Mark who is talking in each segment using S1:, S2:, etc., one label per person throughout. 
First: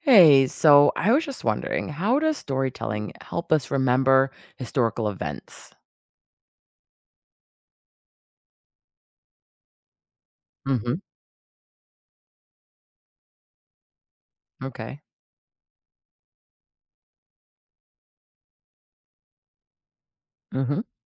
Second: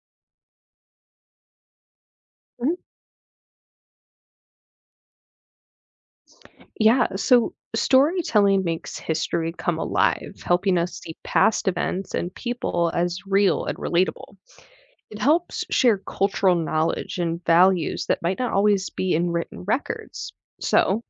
S1: Hey, so I was just wondering, how does
S2: Mhm.
S1: storytelling help us remember historical events?
S2: Yeah, so storytelling makes history come alive, helping
S1: Hmm.
S2: us see past events and people as real and relatable.
S1: Okay.
S2: It helps share cultural knowledge and values that might not always be in written records.
S1: Hmm.
S2: So,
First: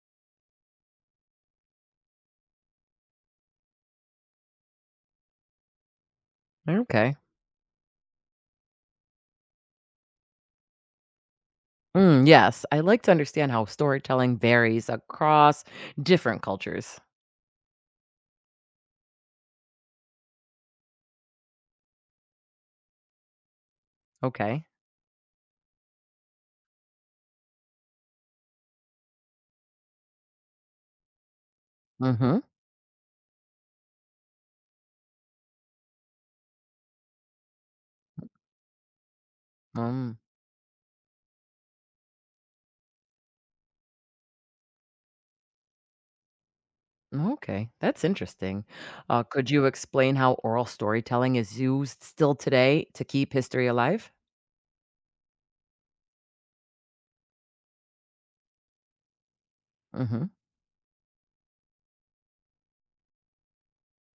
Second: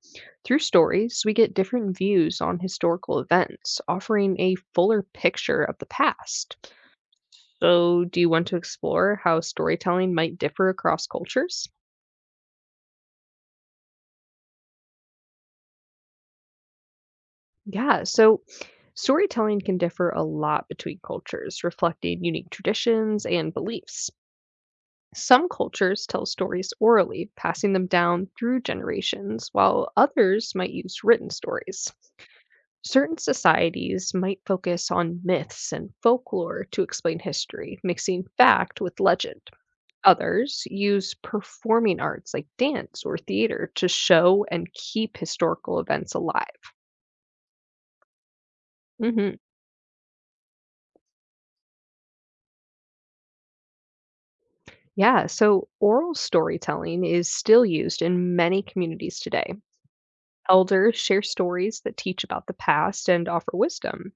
S2: through stories, we get different views on historical events, offering a fuller picture of the past.
S1: Okay.
S2: So, do you want to explore how storytelling might differ across cultures?
S1: Mm, yes, I like to understand how storytelling varies across different cultures.
S2: Yeah, so storytelling can differ a lot between cultures, reflecting unique traditions and beliefs.
S1: Okay.
S2: Some cultures tell stories orally, passing them down through generations, while others might use written stories.
S1: Hmm.
S2: Certain societies might focus on myths and folklore to explain history, mixing fact with legend.
S1: Um,
S2: Others use performing arts like dance or theater to show and keep historical events alive.
S1: okay, that's interesting.
S2: Mm-hmm.
S1: Could you explain how oral storytelling is used still today to keep history alive?
S2: Yeah, so oral storytelling is still used in many communities today.
S1: Hmm.
S2: Elders share stories that teach about the past and offer wisdom.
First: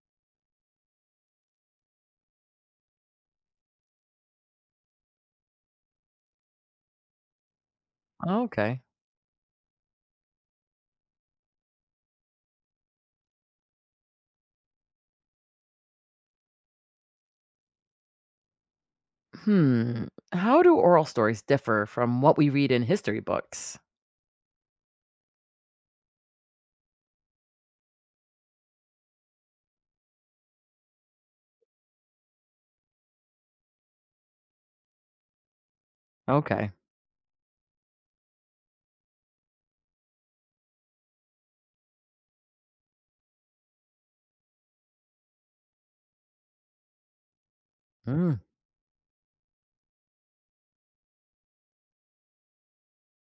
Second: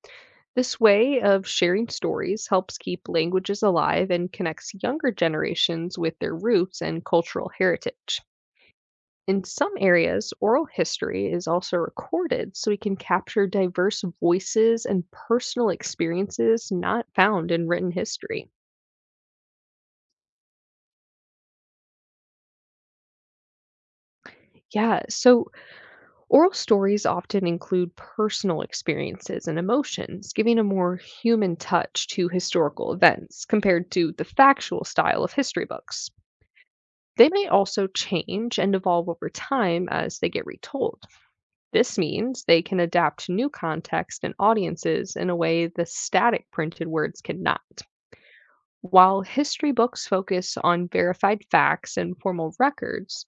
S2: This way of sharing stories helps keep languages alive and connects younger generations with their roots and cultural heritage.
S1: Okay.
S2: In some areas, oral history is also recorded so we can capture diverse voices and personal experiences not found in written history.
S1: Hmm. How do oral stories differ from what we read in history books?
S2: Yeah, so oral stories often include personal experiences and emotions, giving a more human touch to historical events compared to the factual style of history books.
S1: Okay.
S2: They may also change and evolve over time as they get retold. This means they can adapt to new context and audiences in a way the static printed words cannot.
S1: Mm.
S2: While history books focus on verified facts and formal records,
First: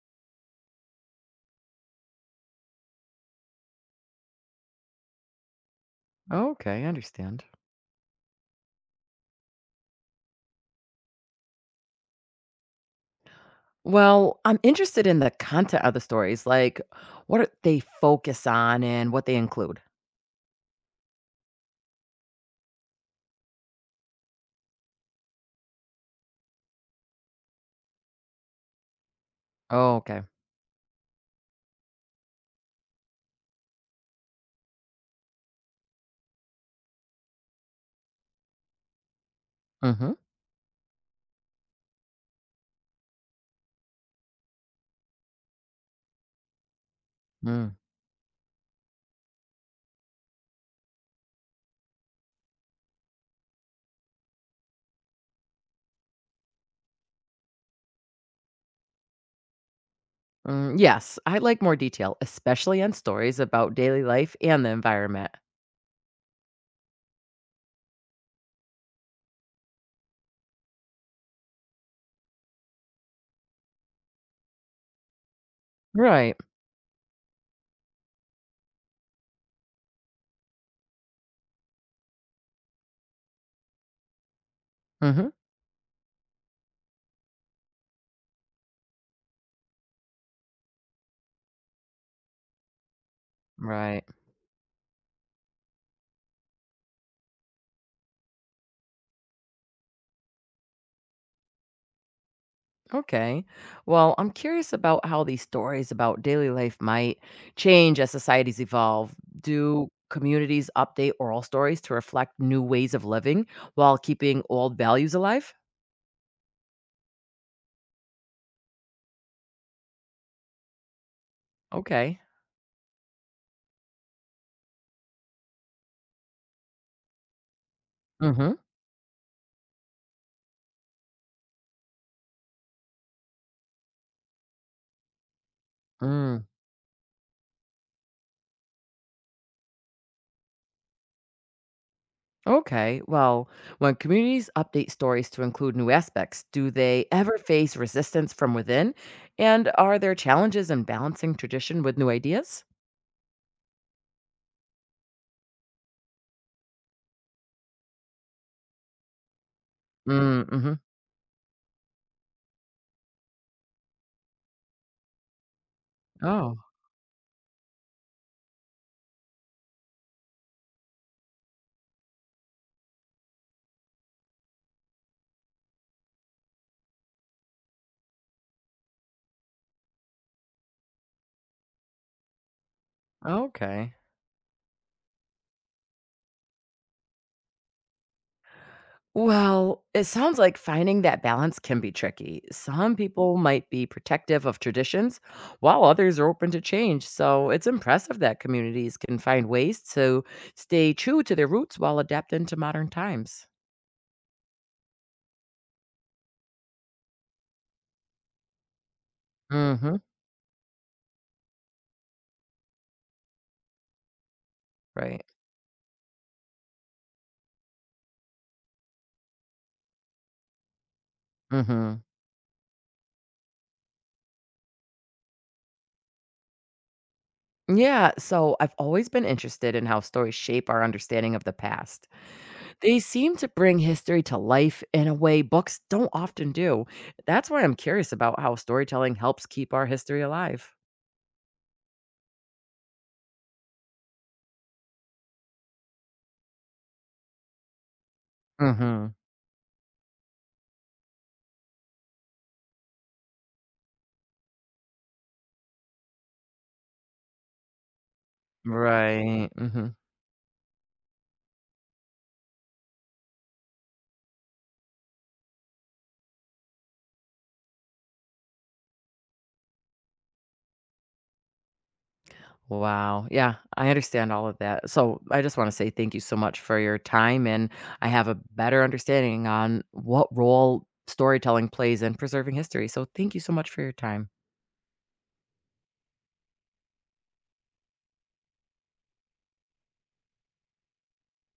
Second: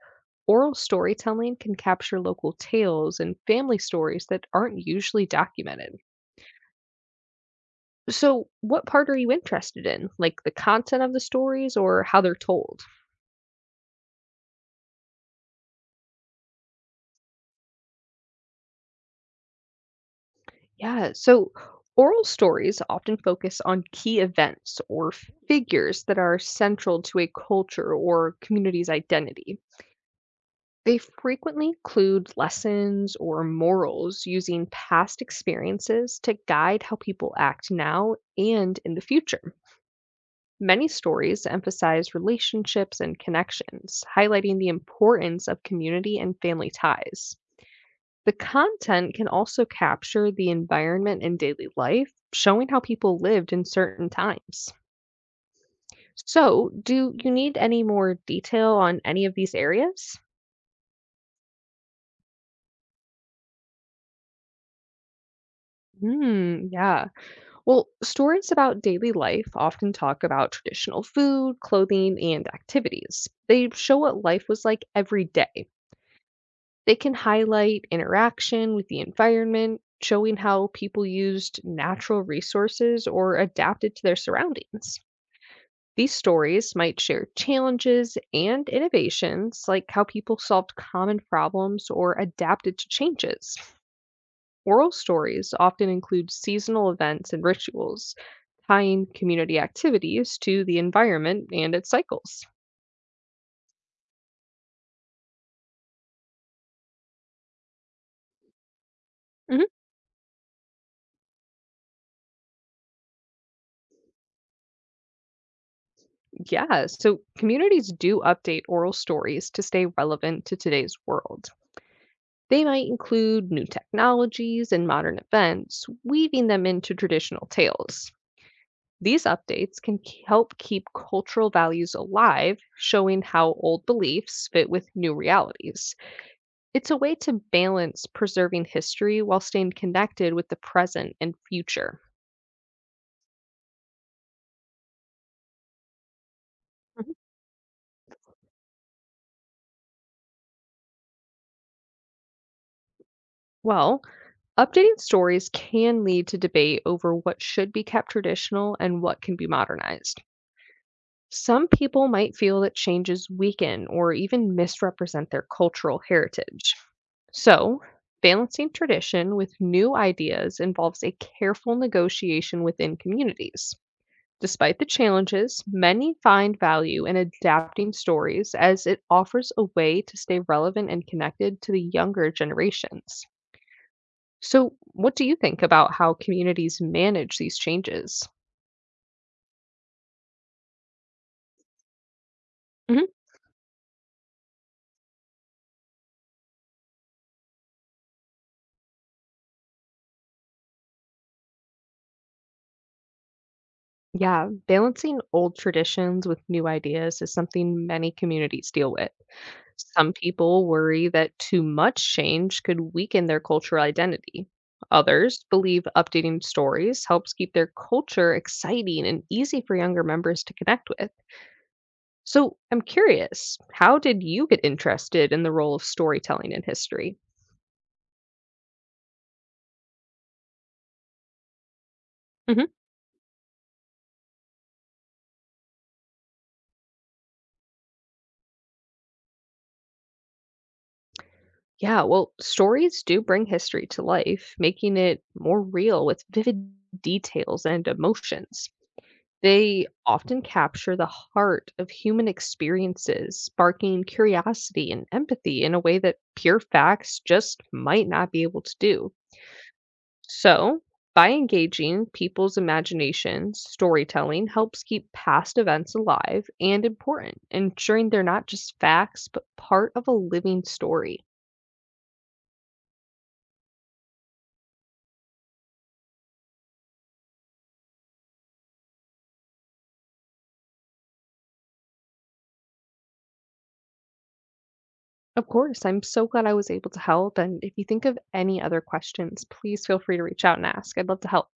S2: oral storytelling can capture local tales and family stories that aren't usually documented.
S1: Okay, I understand.
S2: So, what part are you interested in? Like the content of the stories or how they're told?
S1: Well, I'm interested in the content of the stories, like what are they focus on and what they include.
S2: Yeah, so oral stories often focus on key events or figures that are central to a culture or community's identity.
S1: Oh, okay.
S2: They frequently include lessons or morals using past experiences to guide how people act now and in the future.
S1: Mm-hmm.
S2: Many stories emphasize relationships and connections, highlighting the importance of community and family ties.
S1: Mm.
S2: The content can also capture the environment in daily life, showing how people lived in certain times. So, do you need any more detail on any of these areas?
S1: Mm, yes, I like more detail, especially on stories about daily life and the environment.
S2: Hmm, yeah. Well, stories about daily life often talk about traditional food, clothing, and activities. They show what life was like every day.
S1: Right.
S2: They can highlight interaction with the environment, showing how people used natural resources or adapted to their surroundings.
S1: Mm-hmm.
S2: These stories might share challenges and innovations, like how people solved common problems or adapted to changes.
S1: Right.
S2: Oral stories often include seasonal events and rituals, tying community activities to the environment and its cycles.
S1: Okay. Well, I'm curious about how these stories about daily life might change as societies evolve.
S2: Mhm.
S1: Do communities update oral stories to reflect new ways of living while keeping old values alive?
S2: Yeah, so communities do update oral stories to stay relevant to today's world.
S1: Okay.
S2: They might include new technologies and modern events, weaving them into traditional tales.
S1: Mhm.
S2: These updates can help keep cultural values alive, showing how old beliefs fit with new realities.
S1: Mm.
S2: It's a way to balance preserving history while staying connected with the present and future.
S1: Okay. Well, when communities update stories to include new aspects, do they
S2: Mhm.
S1: ever face resistance from within? And are there challenges in balancing tradition with new ideas?
S2: Well, updating stories can lead to debate over what should be kept traditional and what can be modernized.
S1: Mm, mhm.
S2: Some people might feel that changes weaken or even misrepresent their cultural
S1: Oh,
S2: heritage. So, balancing tradition with new ideas involves a careful negotiation within communities. Despite the challenges, many find value in adapting stories as it offers a way to stay relevant and connected to the younger generations.
S1: okay.
S2: So, what do you think about how communities manage these changes?
S1: Well, it sounds like finding that balance can be tricky. Some
S2: Mhm.
S1: people might be protective of traditions, while others are open to change. So it's impressive that communities can find ways to stay true to their roots while adapting to modern times.
S2: Yeah, balancing old traditions with new ideas is something many communities deal with. Some people worry that too much change could weaken their cultural identity.
S1: Right.
S2: Others believe updating stories helps keep their culture exciting and easy for younger members to connect with.
S1: Mhm.
S2: So, I'm curious, how did you get interested in the role of storytelling in history?
S1: Yeah, so I've always been interested in how stories shape our understanding of the past.
S2: Hmm.
S1: They seem to bring history to life in a way books don't often do. That's why I'm curious about how storytelling helps keep our history alive.
S2: Yeah, well, stories do bring history to life, making it more real with vivid details and emotions.
S1: Mhm.
S2: They often capture the heart of human experiences, sparking curiosity and empathy in a way that pure facts just might not be able to do.
S1: Right. Mhm.
S2: So, by engaging people's imaginations, storytelling helps keep past events alive and important, ensuring they're not just facts, but part of a living story.
S1: Wow. Yeah, I understand all of that. So, I just want to say thank you so much for your time and I have a better understanding on what role storytelling plays in preserving history. So, thank you so much for your time.
S2: Of course, I'm so glad I was able to help. And if you think of any other questions, please feel free to reach out and ask. I'd love to help.